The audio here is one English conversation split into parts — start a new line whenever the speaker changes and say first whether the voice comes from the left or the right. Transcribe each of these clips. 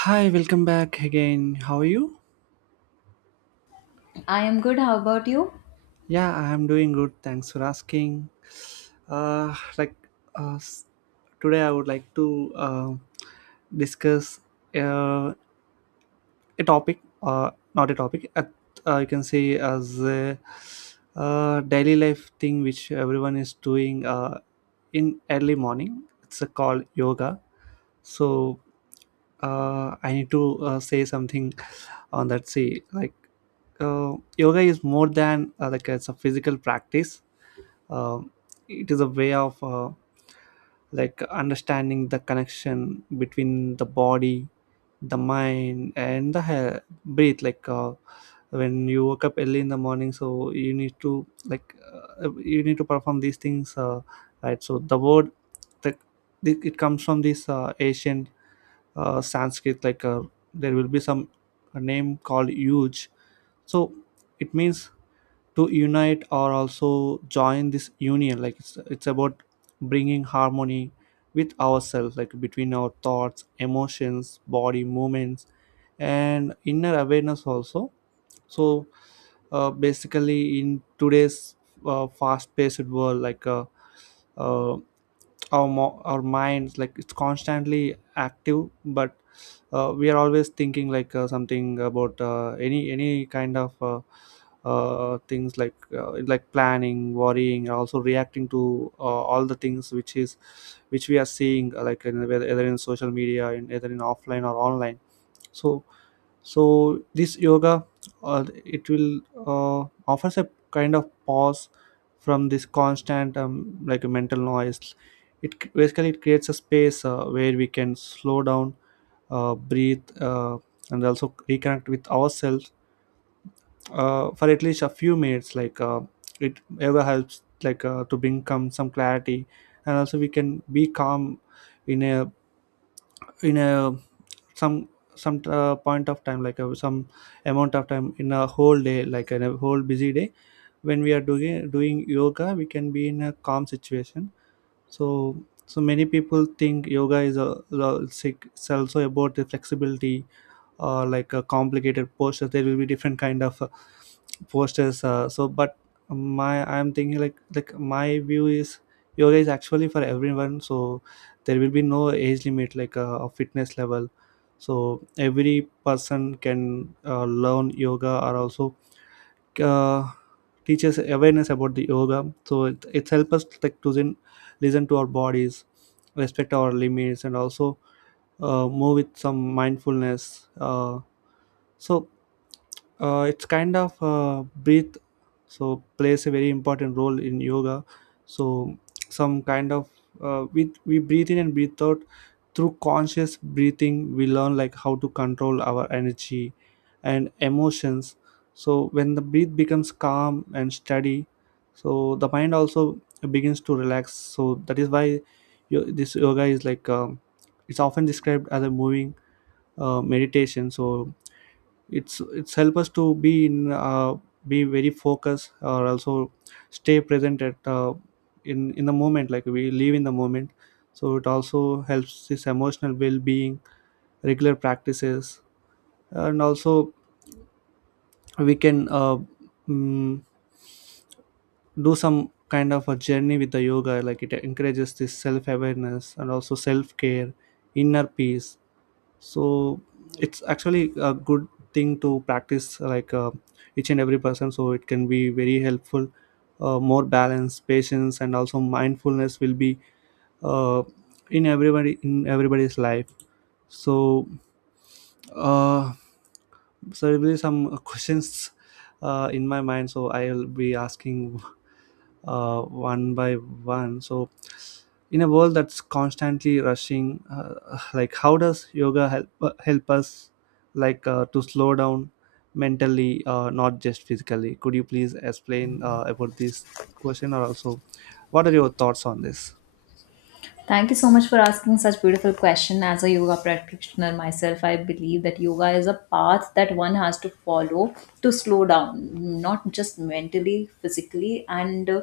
right: Hi, welcome back again. How are you?
left: I am good. How about you?
right: Yeah, I am doing good. Thanks for asking. Uh, like uh, s- Today, I would like to discuss uh, a topic, not a topic. You can say as a daily life thing which everyone is doing in early morning. It's called yoga. So I need to say something on that. See, like, yoga is more than it's a physical practice. Um it is a way of like understanding the connection between the body, the mind, and the hair, breath. Like, when you woke up early in the morning, so you need to like, you need to perform these things, right? So the word that it comes from this ancient Sanskrit. Like, there will be some a name called Yuj. So it means to unite or also join this union, like it's about bringing harmony with ourselves, like between our thoughts, emotions, body movements, and inner awareness also. So basically, in today's fast paced world, like, uh, our minds, like it's constantly active, but we are always thinking, like something about any kind of things, like planning, worrying, and also reacting to all the things which we are seeing, like whether either in social media, in either in offline or online. So so this yoga it will uh, offers a kind of pause from this constant like a mental noise. Basically, it creates a space where we can slow down, breathe, and also reconnect with ourselves for at least a few minutes. Like, it ever helps, like, to bring come some clarity, and also we can be calm in a in a some some point of time, like, some amount of time in a whole day, like in a whole busy day, when we are doing yoga, we can be in a calm situation. So so many people think yoga is it's also about the flexibility or like complicated posters. There will be different kind of posters, so. But my I'm thinking like my view is yoga is actually for everyone. So there will be no age limit, like, a fitness level. So every person can learn yoga, or also uh, teaches awareness about the yoga. So it helps us, like, to then listen to our bodies, respect our limits, and also move with some mindfulness, so, it's kind of breath. So plays a very important role in yoga. So some kind of, uh, we breathe in and breathe out. Through conscious breathing, we learn, like, how to control our energy and emotions. So when the breath becomes calm and steady, so the mind also begins to relax. So that is why this yoga is, like, it's often described as a moving meditation. So it's help us to be in, be very focused, or also stay present at, uh, in the moment, like we live in the moment. So it also helps this emotional well-being, regular practices, and also we can, mm, do some kind of a journey with the yoga, like it encourages this self-awareness and also self-care, inner peace. So it's actually a good thing to practice, like, each and every person. So it can be very helpful. Uh, more balance, patience, and also mindfulness will be, uh, in everybody, in everybody's life. So uh, so there will be some questions in my mind. So I'll be asking one by one. So in a world that's constantly rushing, like, how does yoga help, help us, like, to slow down mentally, not just physically? Could you please explain about this question? Or also, what are your thoughts on this?
left: Thank you so much for asking such beautiful question. As a yoga practitioner myself, I believe that yoga is a path that one has to follow to slow down, not just mentally, physically, and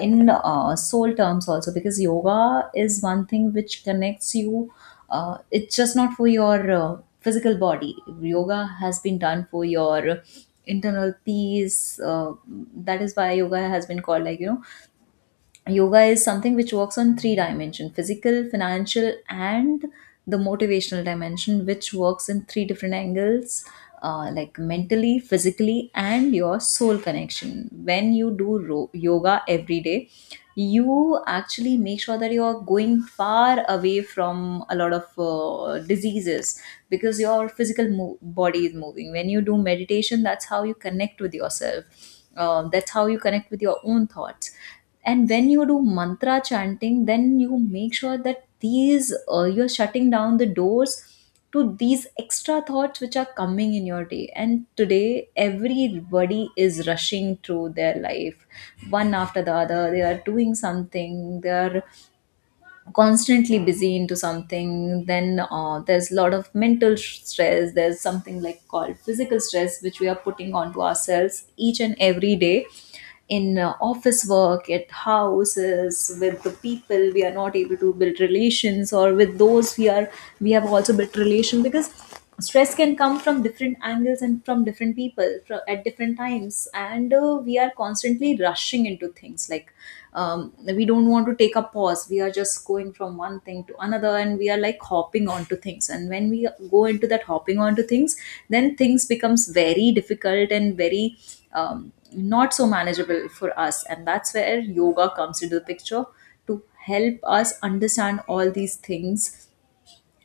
left: in soul terms also, because yoga is one thing which connects you. It's just not for your physical body. Yoga has been done for your internal peace. That is why yoga has been called, like, you know, yoga is something which works on three dimension, physical, financial, and the motivational dimension, which works in three different angles, like mentally, physically, and your soul connection. When you do yoga every day, you actually make sure that you are going far away from a lot of diseases, because your physical body is moving. When you do meditation, that's how you connect with yourself. That's how you connect with your own thoughts. And when you do mantra chanting, then you make sure that these you're shutting down the doors to these extra thoughts which are coming in your day. And today everybody is rushing through their life, one after the other. They are doing something, they are constantly busy into something. Then there's a lot of mental stress, there's something like called physical stress, which we are putting onto ourselves each and every day, in office work, at houses, with the people. We are not able to build relations, or with those we are, we have also built relation, because stress can come from different angles and from different people at different times. And we are constantly rushing into things. Like, we don't want to take a pause, we are just going from one thing to another, and we are like hopping onto things. And when we go into that hopping onto things, then things becomes very difficult and very not so manageable for us, and that's where yoga comes into the picture to help us understand all these things,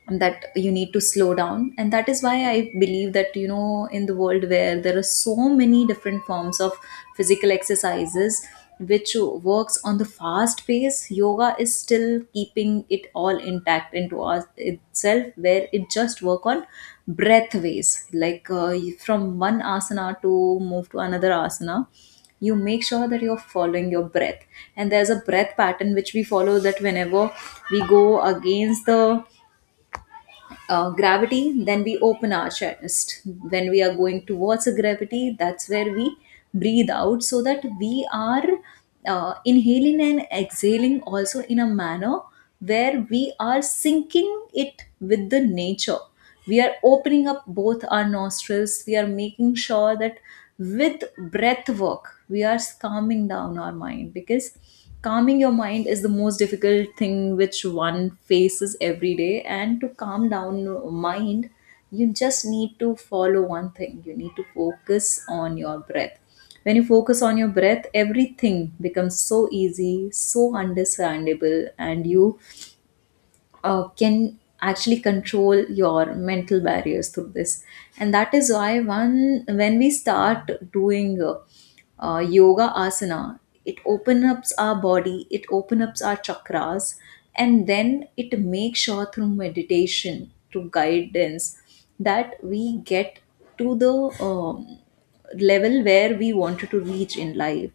left: that you need to slow down. And that is why I believe that, you know, in the world where there are so many different forms of physical exercises which works on the fast pace, yoga is still keeping it all intact into us itself, where it just work on breath ways, like from one asana to move to another asana, you make sure that you're following your breath. And there's a breath pattern which we follow, that whenever we go against the gravity, then we open our chest. When we are going towards a gravity, that's where we breathe out, so that we are inhaling and exhaling also in a manner where we are syncing it with the nature. We are opening up both our nostrils, we are making sure that with breath work we are calming down our mind, because calming your mind is the most difficult thing which one faces every day. And to calm down your mind, you just need to follow one thing: you need to focus on your breath. When you focus on your breath, everything becomes so easy, so understandable, and you can actually control your mental barriers through this. And that is why, one when we start doing yoga asana, it opens up our body, it opens up our chakras, and then it makes sure, through meditation, through guidance, that we get to the um, level where we wanted to reach in life.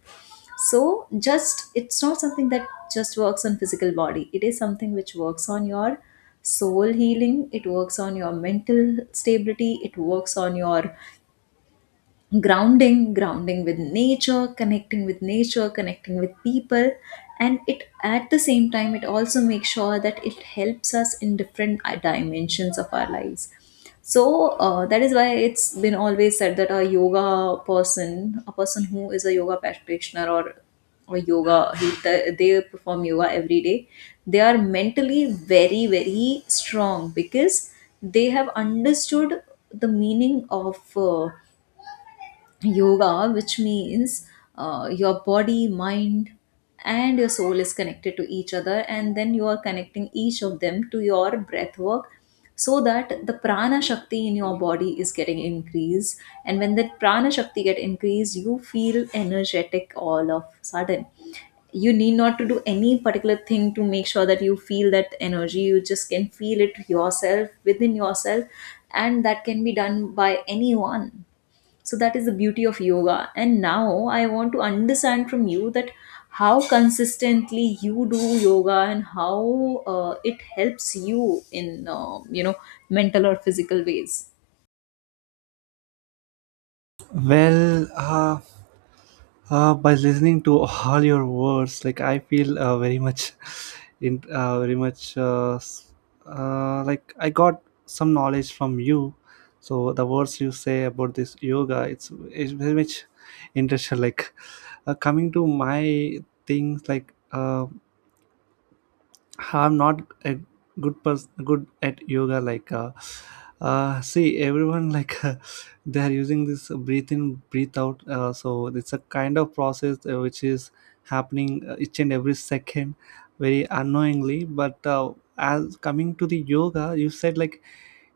left: So just it's not something that just works on physical body, it is something which works on your soul healing, it works on your mental stability, it works on your grounding with nature, connecting with nature, connecting with people. And it, at the same time, it also makes sure that it helps us in different dimensions of our lives. So that is why it's been always said that a yoga person, a person who is a yoga practitioner, or yoga he, they perform yoga every day, they are mentally very very strong, because they have understood the meaning of yoga, which means your body, mind, and your soul is connected to each other, and then you are connecting each of them to your breath work, so that the prana shakti in your body is getting increased. And when that prana shakti get increased, you feel energetic all of sudden. You need not to do any particular thing to make sure that you feel that energy, you just can feel it yourself within yourself, and that can be done by anyone. So that is the beauty of yoga. And now I want to understand from you that how consistently you do yoga, and how it helps you in, you know, mental or physical ways.
right: Well, by listening to all your words, like, I feel very much, in, very much, like, I got some knowledge from you. So the words you say about this yoga, it's very much interesting. Like, coming to my things, like, I'm not a good person, good at yoga. Like, see, everyone, like, they are using this breathe in, breathe out. So it's a kind of process which is happening, each and every second, very unknowingly. But as coming to the yoga, you said, like,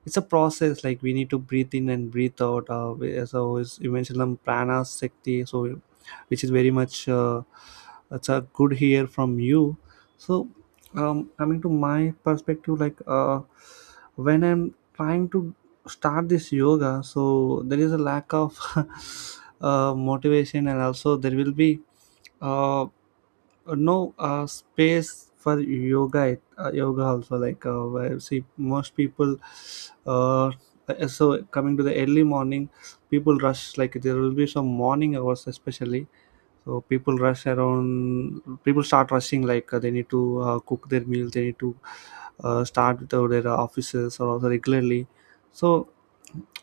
right: it's a process, like, we need to breathe in and breathe out, so is you mentioned the prana shakti. So which is very much, it's a good hear from you. So coming to my perspective, like, when I'm trying to start this yoga, so there is a lack of motivation, and also there will be uh, no space for yoga. Yoga also, like, where, see, most people uh, so coming to the early morning, people rush, like, there will be some morning hours especially. So people rush around, people start rushing, like, they need to cook their meals, they need to start with their offices, or also regularly. So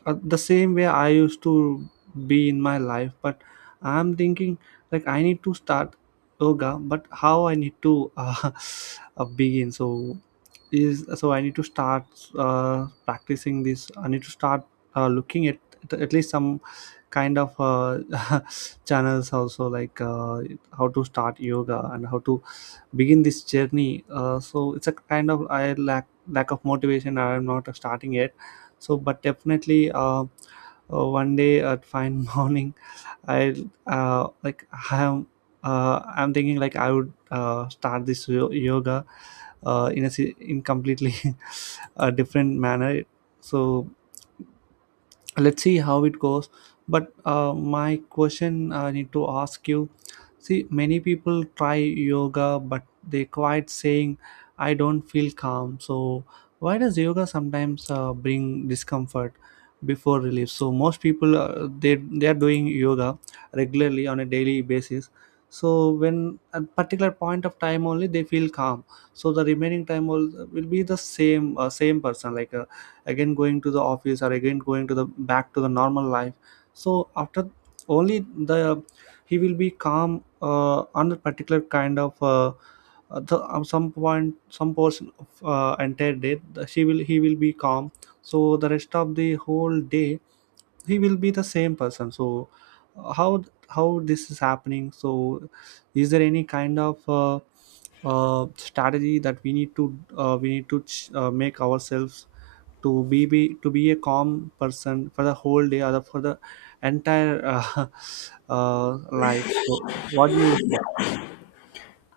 right: the same way I used to be in my life. But I'm thinking, like, I need to start yoga, but how I need to, begin. So is so I need to start practicing this, I need to start looking at least some kind of channels also, like, how to start yoga and how to begin this journey, so it's a kind of I lack of motivation, I'm not starting yet. So but definitely one day at fine morning, I like I am I'm thinking, like, I would start this yoga uh, in completely a different manner. So let's see how it goes. But, my question I need to ask you. See, many people try yoga, but they quite saying, "I don't feel calm." So why does yoga sometimes bring discomfort before relief? So most people, they are doing yoga regularly on a daily basis. So when, at particular point of time only, they feel calm. So the remaining time will be the same, same person, like, again going to the office, or again going to the back to the normal life. So after only the he will be calm, on a particular kind of, some point, some portion of, entire day, she will he will be calm. So the rest of the whole day he will be the same person. So uh, how this is happening? So is there any kind of strategy that we need to, we need to make ourselves to be a calm person for the whole day, or for the entire uh, life. So what do you say?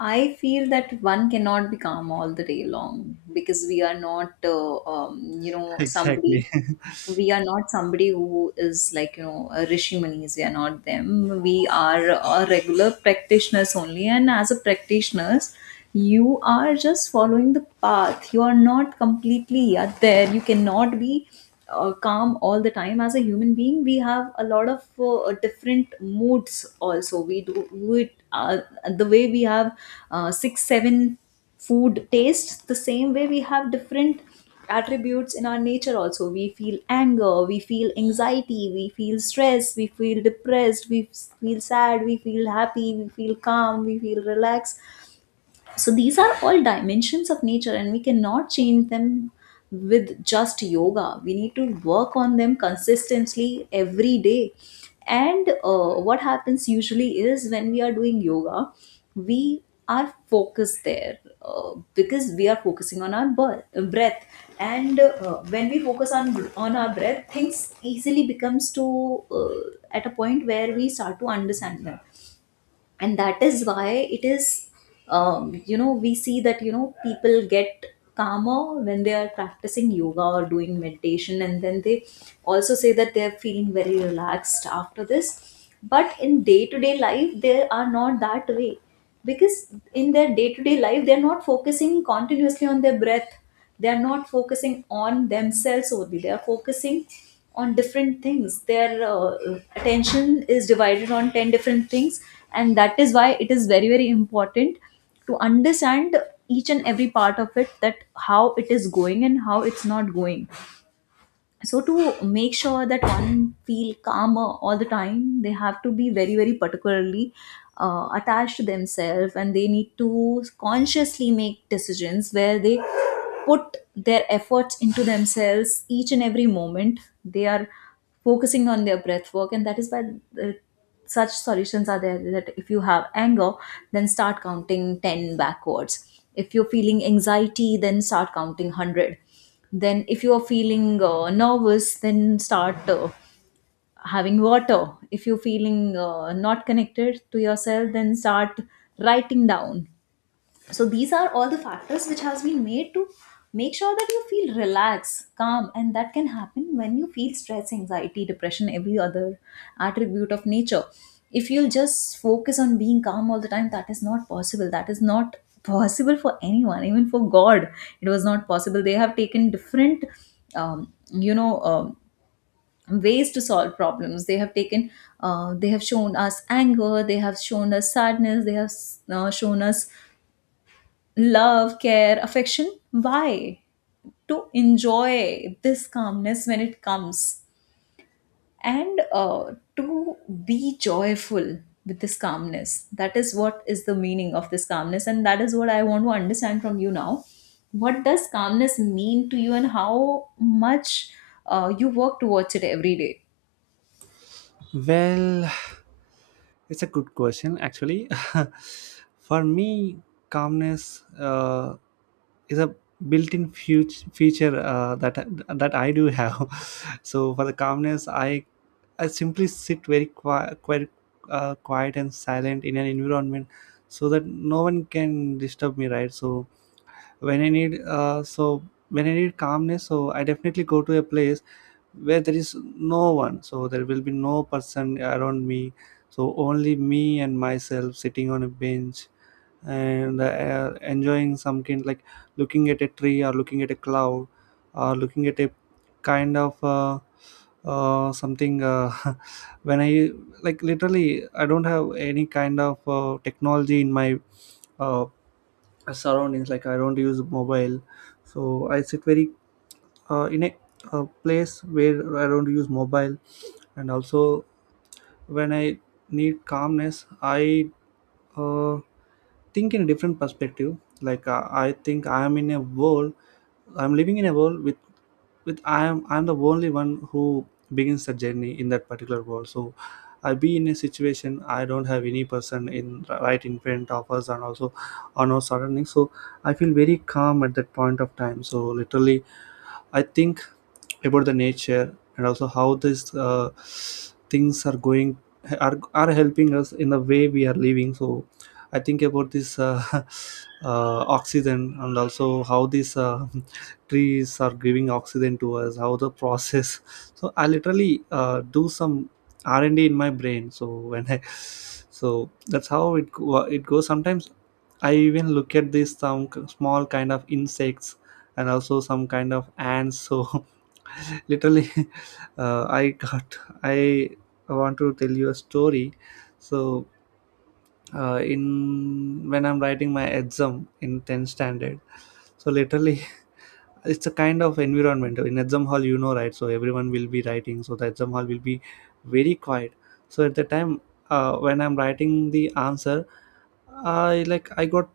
left: I feel that one cannot be calm all the day long, because we are not, you know, somebody.
right: Exactly.
left: We are not somebody who is like, you know, a rishi munis. We are not them. We are regular practitioners only, and as a practitioners, you are just following the path, you are not completely yet there. You cannot be calm all the time. As a human being, we have a lot of different moods also. We do it the way we have six seven food tastes. The same way, we have different attributes in our nature also. We feel anger, we feel anxiety, we feel stress, we feel depressed, we feel sad, we feel happy, we feel calm, we feel relaxed. So these are all dimensions of nature, and we cannot change them with just yoga. We need to work on them consistently every day. And what happens usually is, when we are doing yoga, we are focused there, because we are focusing on our breath. And when we focus on our breath, things easily becomes to at a point where we start to understand them. And that is why it is, you know, we see that, you know, people get calmer when they are practicing yoga or doing meditation, and then they also say that they are feeling very relaxed after this, but in day to day life they are not that way, because in their day-to-day life they're not focusing continuously on their breath, they're not focusing on themselves only, they're focusing on different things. Their attention is divided on 10 different things. And that is why it is very very important to understand each and every part of it, that how it is going and how it's not going. So to make sure that one feel calmer all the time, they have to be very very particularly attached to themselves, and they need to consciously make decisions where they put their efforts into themselves each and every moment, they are focusing on their breath work. And that is why uh, such solutions are there, that if you have anger, then start counting 10 backwards; if you're feeling anxiety, then start counting 100; then if you are feeling nervous, then start having water; if you're feeling not connected to yourself, then start writing down. So these are all the factors which has been made to make sure that you feel relaxed, calm, and that can happen when you feel stress, anxiety, depression, every other attribute of nature. If you'll just focus on being calm all the time, that is not possible. That is not possible for anyone, even for God. It was not possible. They have taken different, you know, ways to solve problems. They have taken, they have shown us anger. They have shown us sadness. They have shown us love, care, affection. Why? To enjoy this calmness when it comes, and to be joyful with this calmness. That is what is the meaning of this calmness, and that is what I want to understand from you now. What does calmness mean to you, and how much you work towards it every day?
right: Well, it's a good question actually. For me, calmness, is a built-in feature uh, that I do have. So for the calmness, I simply sit very quiet and silent in an environment so that no one can disturb me, right? So when I need, so when I need calmness, so I definitely go to a place where there is no one, so there will be no person around me. So only me and myself sitting on a bench and enjoying some kind, like looking at a tree, or looking at a cloud, or looking at a kind of. Something when I like literally I don't have any kind of technology in my uh surroundings, like I don't use mobile. So I sit very in a place where I don't use mobile. And also when I need calmness, I uh, think in a different perspective. Like, I think I am in a world, I'm living in a world with I'm the only one who begins the journey in that particular world. So I be in a situation, I don't have any person in right in front of us, and also on our surroundings. So I feel very calm at that point of time. So literally I think about the nature, and also how these things are going are helping us in the way we are living. So I think about this oxygen, and also how these trees are giving oxygen to us, how the process. So I literally do some r&d in my brain. So when I So that's how it goes sometimes. I even look at these some small kind of insects, and also some kind of ants. So literally I got I want to tell you a story. So in when I'm writing my exam in 10th standard, so literally it's a kind of environment in exam hall, you know, right? So everyone will be writing, so the exam hall will be very quiet. So at the time when I'm writing the answer, I got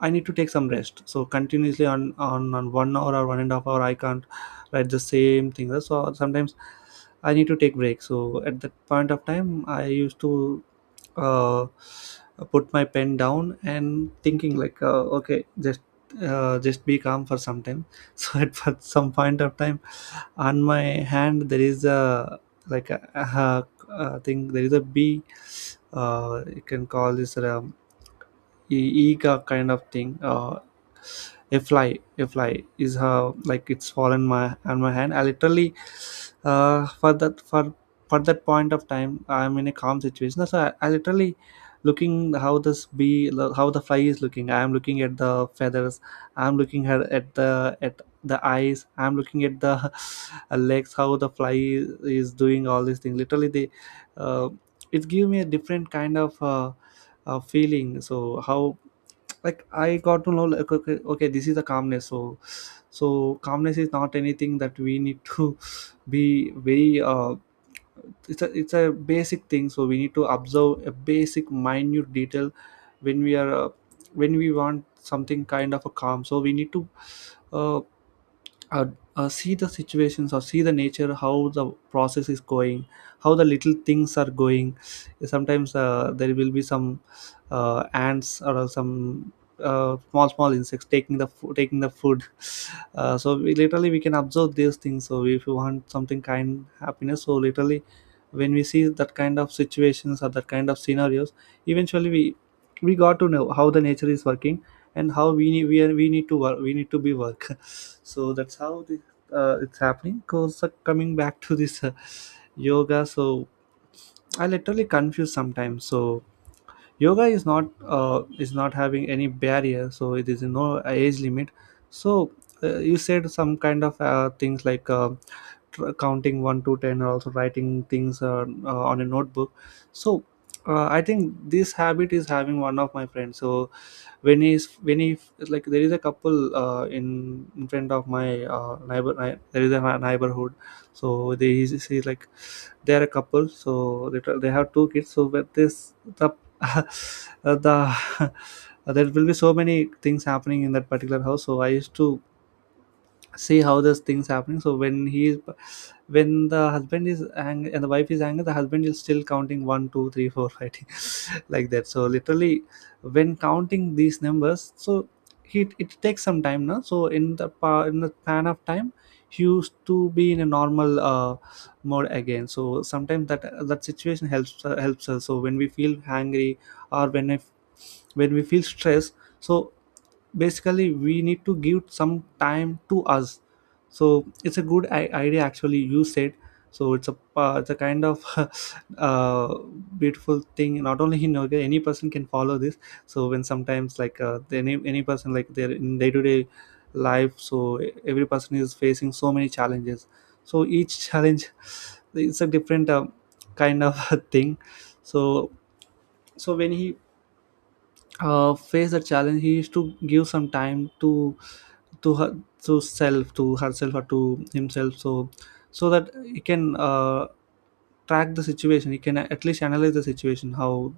right: I need to take some rest. So continuously on 1 hour or one and a half hour I can't write the same thing. So sometimes I need to take break. So at that point of time I used to uh, put my pen down and thinking like, okay, just be calm for some time. So at some point of time, on my hand there is a like a thing, there is a bee. You can call this a ega kind of thing. A fly, a fly, is how like it's fallen my on my hand. I literally uh, for that for for that point of time I'm in a calm situation. So I literally looking how this bee, how the fly is looking. I'm looking at the feathers, I'm looking at, at the eyes, I'm looking at the legs, how the fly is doing all these things. Literally they uh, it give me a different kind of feeling. So how like I got to know like, okay, this is the calmness. So so calmness is not anything that we need to be very it's a basic thing. So we need to observe a basic minute detail when we are when we want something kind of a calm. So we need to uh, uh, see the situations or see the nature, how the process is going, how the little things are going. Sometimes there will be some ants or some small small insects taking the taking the food. So we literally we can observe these things. So if you want something kind happiness, so literally when we see that kind of situations or that kind of scenarios, eventually we got to know how the nature is working, and how we need we need to work, we need to be work. So that's how it's happening. Because coming back to this yoga, so I literally confuse sometimes. So yoga is not having any barrier, so it is no age limit. So you said some kind of things like, counting 1 to 10 or also writing things on a notebook. So I think this habit is having one of my friends. So when he like, there is a couple in front of my there is a neighborhood. So they is like, they are a couple. So they have two kids. So with this the uh, the there will be so many things happening in that particular house. So I used to see how this thing's happening. So when the husband is angry and the wife is angry, the husband is still counting 1 2 3 4 5. Like that. So literally when counting these numbers, so he it takes some time now. So in the in the span of time, he used to be in a normal mode again. So sometimes that that situation helps helps us. So when we feel angry, or when if when we feel stressed, so basically we need to give some time to us. So it's a good idea actually you said. So it's a kind of uh, beautiful thing, not only in yoga, any person can follow this. So when sometimes like, any person like they're in day-to-day life. So every person is facing so many challenges. So each challenge it's a different kind of thing. So so when he face a challenge, he used to give some time to her, to self, to herself, or to himself. So so that he can track the situation, he can at least analyze the situation,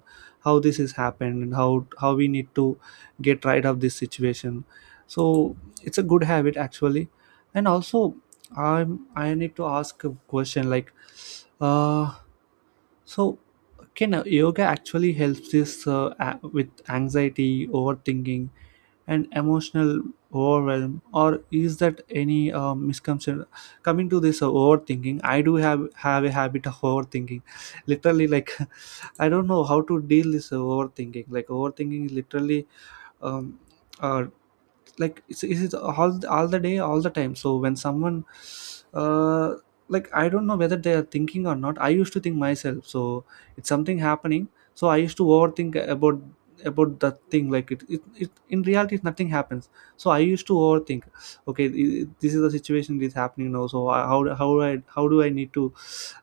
right: how this has happened and how we need to get right of this situation. So it's a good habit actually. And also I'm I need to ask a question like, uh so can yoga actually helps this with anxiety, overthinking, and emotional overwhelm, or is that any misconception? Coming to this overthinking, I do have a habit of overthinking, literally. Like, I don't know how to deal this overthinking. Like, overthinking is literally um, uh, like it's all the day all the time. So when someone uh like I don't know whether they are thinking or not, I used to think myself. So it's something happening. So I used to overthink about that thing. Like it in reality nothing happens. So I used to overthink, okay this is the situation that is happening now. So How do I how do I need to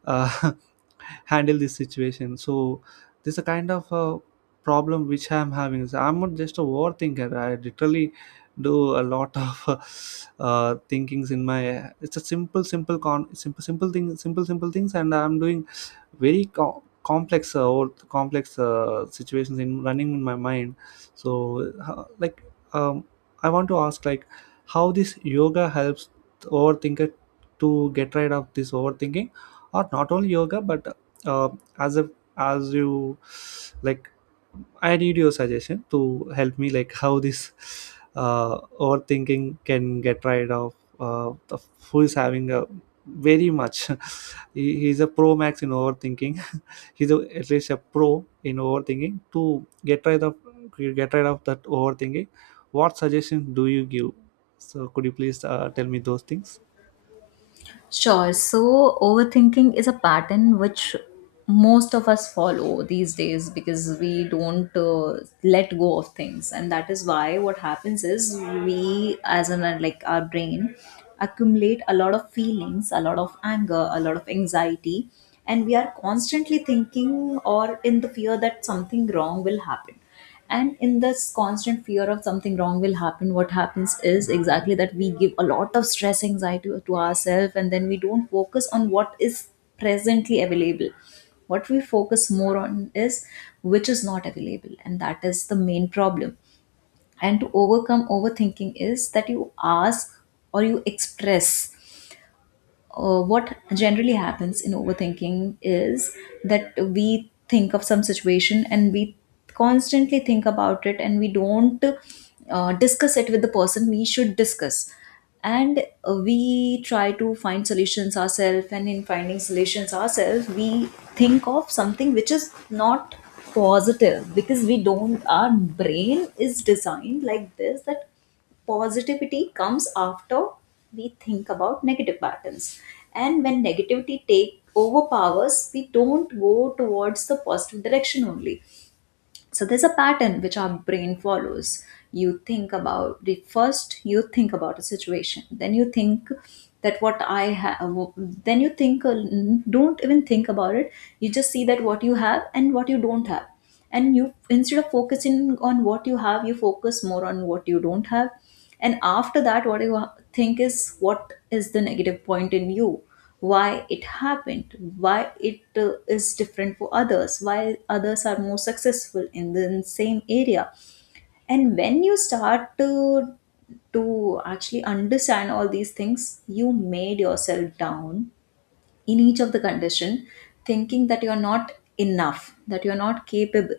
right: uh, handle this situation? So this is a kind of problem which I'm having, is I'm not just a overthinker, I literally do a lot of thinkings in my, it's a simple con simple thing, simple things, and I'm doing very complex or complex situations in running in my mind. So like um, I want to ask like, how this yoga helps the overthinker to get rid of this overthinking? Or not only yoga but uh, as a as you like, I need your suggestion to help me, like how this overthinking can get rid of the who is having a very much. He's a pro max in overthinking. He's a, at least a pro in overthinking. To get rid of that overthinking, what suggestions do you give? So could you please tell me those things?
left: Sure. So, overthinking is a pattern which most of us follow these days because we don't let go of things, and that is why what happens is we, as in like our brain, accumulate a lot of feelings, a lot of anger, a lot of anxiety, and we are constantly thinking or in the fear that something wrong will happen, and in this constant fear of something wrong will happen, what happens is exactly that we give a lot of stress anxiety to ourselves, and then we don't focus on what is presently available. What we focus more on is which is not available, and that is the main problem. And to overcome overthinking is that you ask or you express, what generally happens in overthinking is that we think of some situation and we constantly think about it and we don't discuss it with the person we should discuss. And we try to find solutions ourselves, and in finding solutions ourselves we think of something which is not positive, because we don't, our brain is designed like this, that positivity comes after we think about negative patterns. And when negativity take overpowers, we don't go towards the positive direction only. So there's a pattern which our brain follows. You think about the first, you think about a situation, then you think that what I have, then you think, don't even think about it. You just see that what you have and what you don't have, and you, instead of focusing on what you have, you focus more on what you don't have. And after that, what you think is what is the negative point in you, why it happened, why it is different for others, why others are more successful in the same area. And when you start to actually understand all these things, you made yourself down, in each of the condition, thinking that you are not enough, that you are not capable,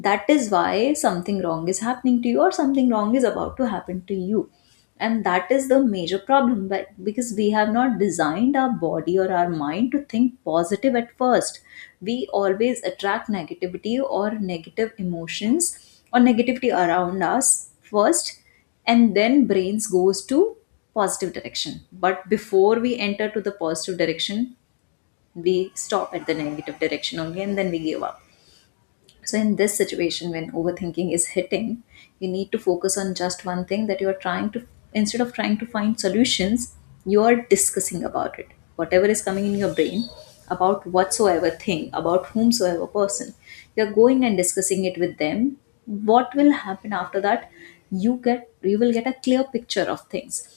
left: that is why something wrong is happening to you or something wrong is about to happen to you. And that is the major problem, but because we have not designed our body or our mind to think positive at first, we always attract negativity or negative emotions or negativity around us first, and then brains goes to positive direction. But before we enter to the positive direction, we stop at the negative direction only and then we give up. So, in this situation, when overthinking is hitting, you need to focus on just one thing, that you are trying to, instead of trying to find solutions, you are discussing about it. Whatever is coming in your brain, about whatsoever thing, about whomsoever person, you're going and discussing it with them. What will happen after that? You will get a clear picture of things.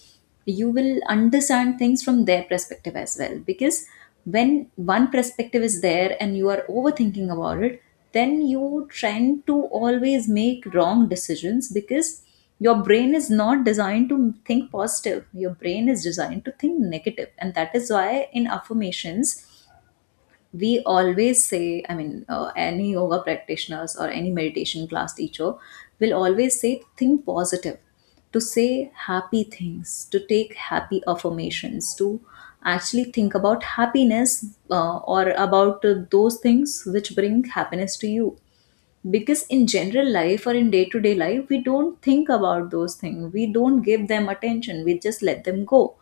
left: You will understand things from their perspective as well, because when one perspective is there and you are overthinking about it, then you tend to always make wrong decisions, because your brain is not designed to think positive, your brain is designed to think negative. And that is why in affirmations we always say, I mean, any yoga practitioners or any meditation class teacher will always say, think positive, to say happy things, to take happy affirmations, to actually think about happiness, or about those things which bring happiness to you. Because in general life or in day to day life, we don't think about those things, we don't give them attention, we just let them go.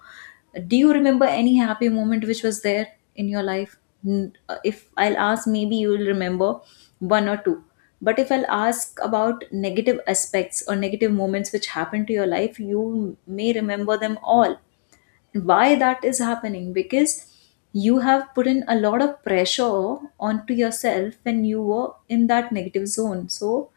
left: Do you remember any happy moment which was there in your life? If I'll ask, maybe you will remember one or two. But if I'll ask about negative aspects or negative moments which happened to your life, you may remember them all. Why that is happening? Because you have put in a lot of pressure onto yourself when you were in that negative zone. So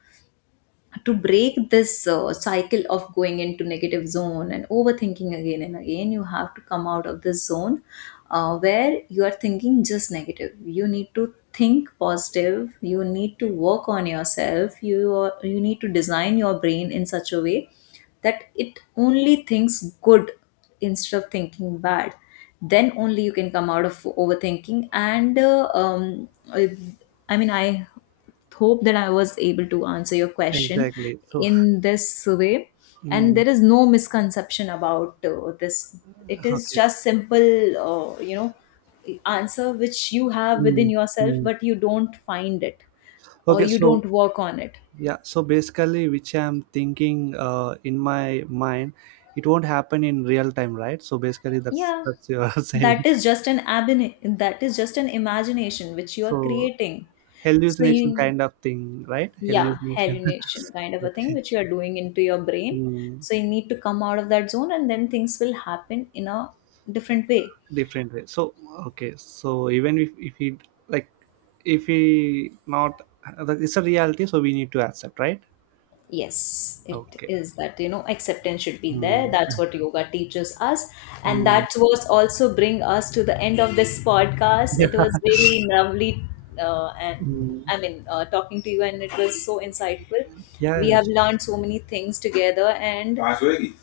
left: to break this cycle of going into negative zone and overthinking again and again, you have to come out of this zone, where you are thinking just negative. You need to think positive, you need to work on yourself, you need to design your brain in such a way that it only thinks good instead of thinking bad. Then only you can come out of overthinking. And i I hope that I was able to answer your question
right: Exactly. So,
left: in this way. And
right: mm,
left: there is no misconception about this. It is
right: okay.
left: just simple, uh, you know, answer which you have within
right: Mm,
left: yourself,
right: mm.
left: but you don't find it or
right: Okay.
left: you
right: So,
left: don't work on it.
right: yeah, so basically which I'm thinking in my mind, it won't happen in real time, right? So basically
left: Yeah,
right: that's you're
left: that
right: saying.
left: is just an that is just an imagination which you are
right: So
left: creating. So
right: hallucination
left: you
right: kind of thing, right?
left: Yeah,
right: Hallucination.
left: hallucination kind of a thing
right: Okay.
left: which you are doing into your brain.
right: Mm,
left: So you need to come out of that zone and then things will happen in a different way.
right: different way. So okay, so even if we like if we not like, it's a reality, so we need to accept, right?
left: Yes, it
right: Okay.
left: is that, you know, acceptance should be there, that's
right: Mm,
left: what yoga teaches us. And
right: mm.
left: that was also bring us to the end of this podcast.
right: Yeah.
left: It was really lovely. uh, and
right: Mm,
left: i mean, talking to you, and it was so insightful.
right: yeah,
left: We
right: yeah,
left: have
right: sure.
left: learned so many things together. And absolutely,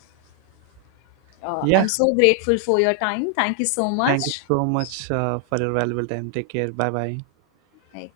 right: Yeah.
left: I'm so grateful for your time. Thank you so
right: Thank you
left: much
right: so much for your valuable time. Take care, bye bye.
left: like.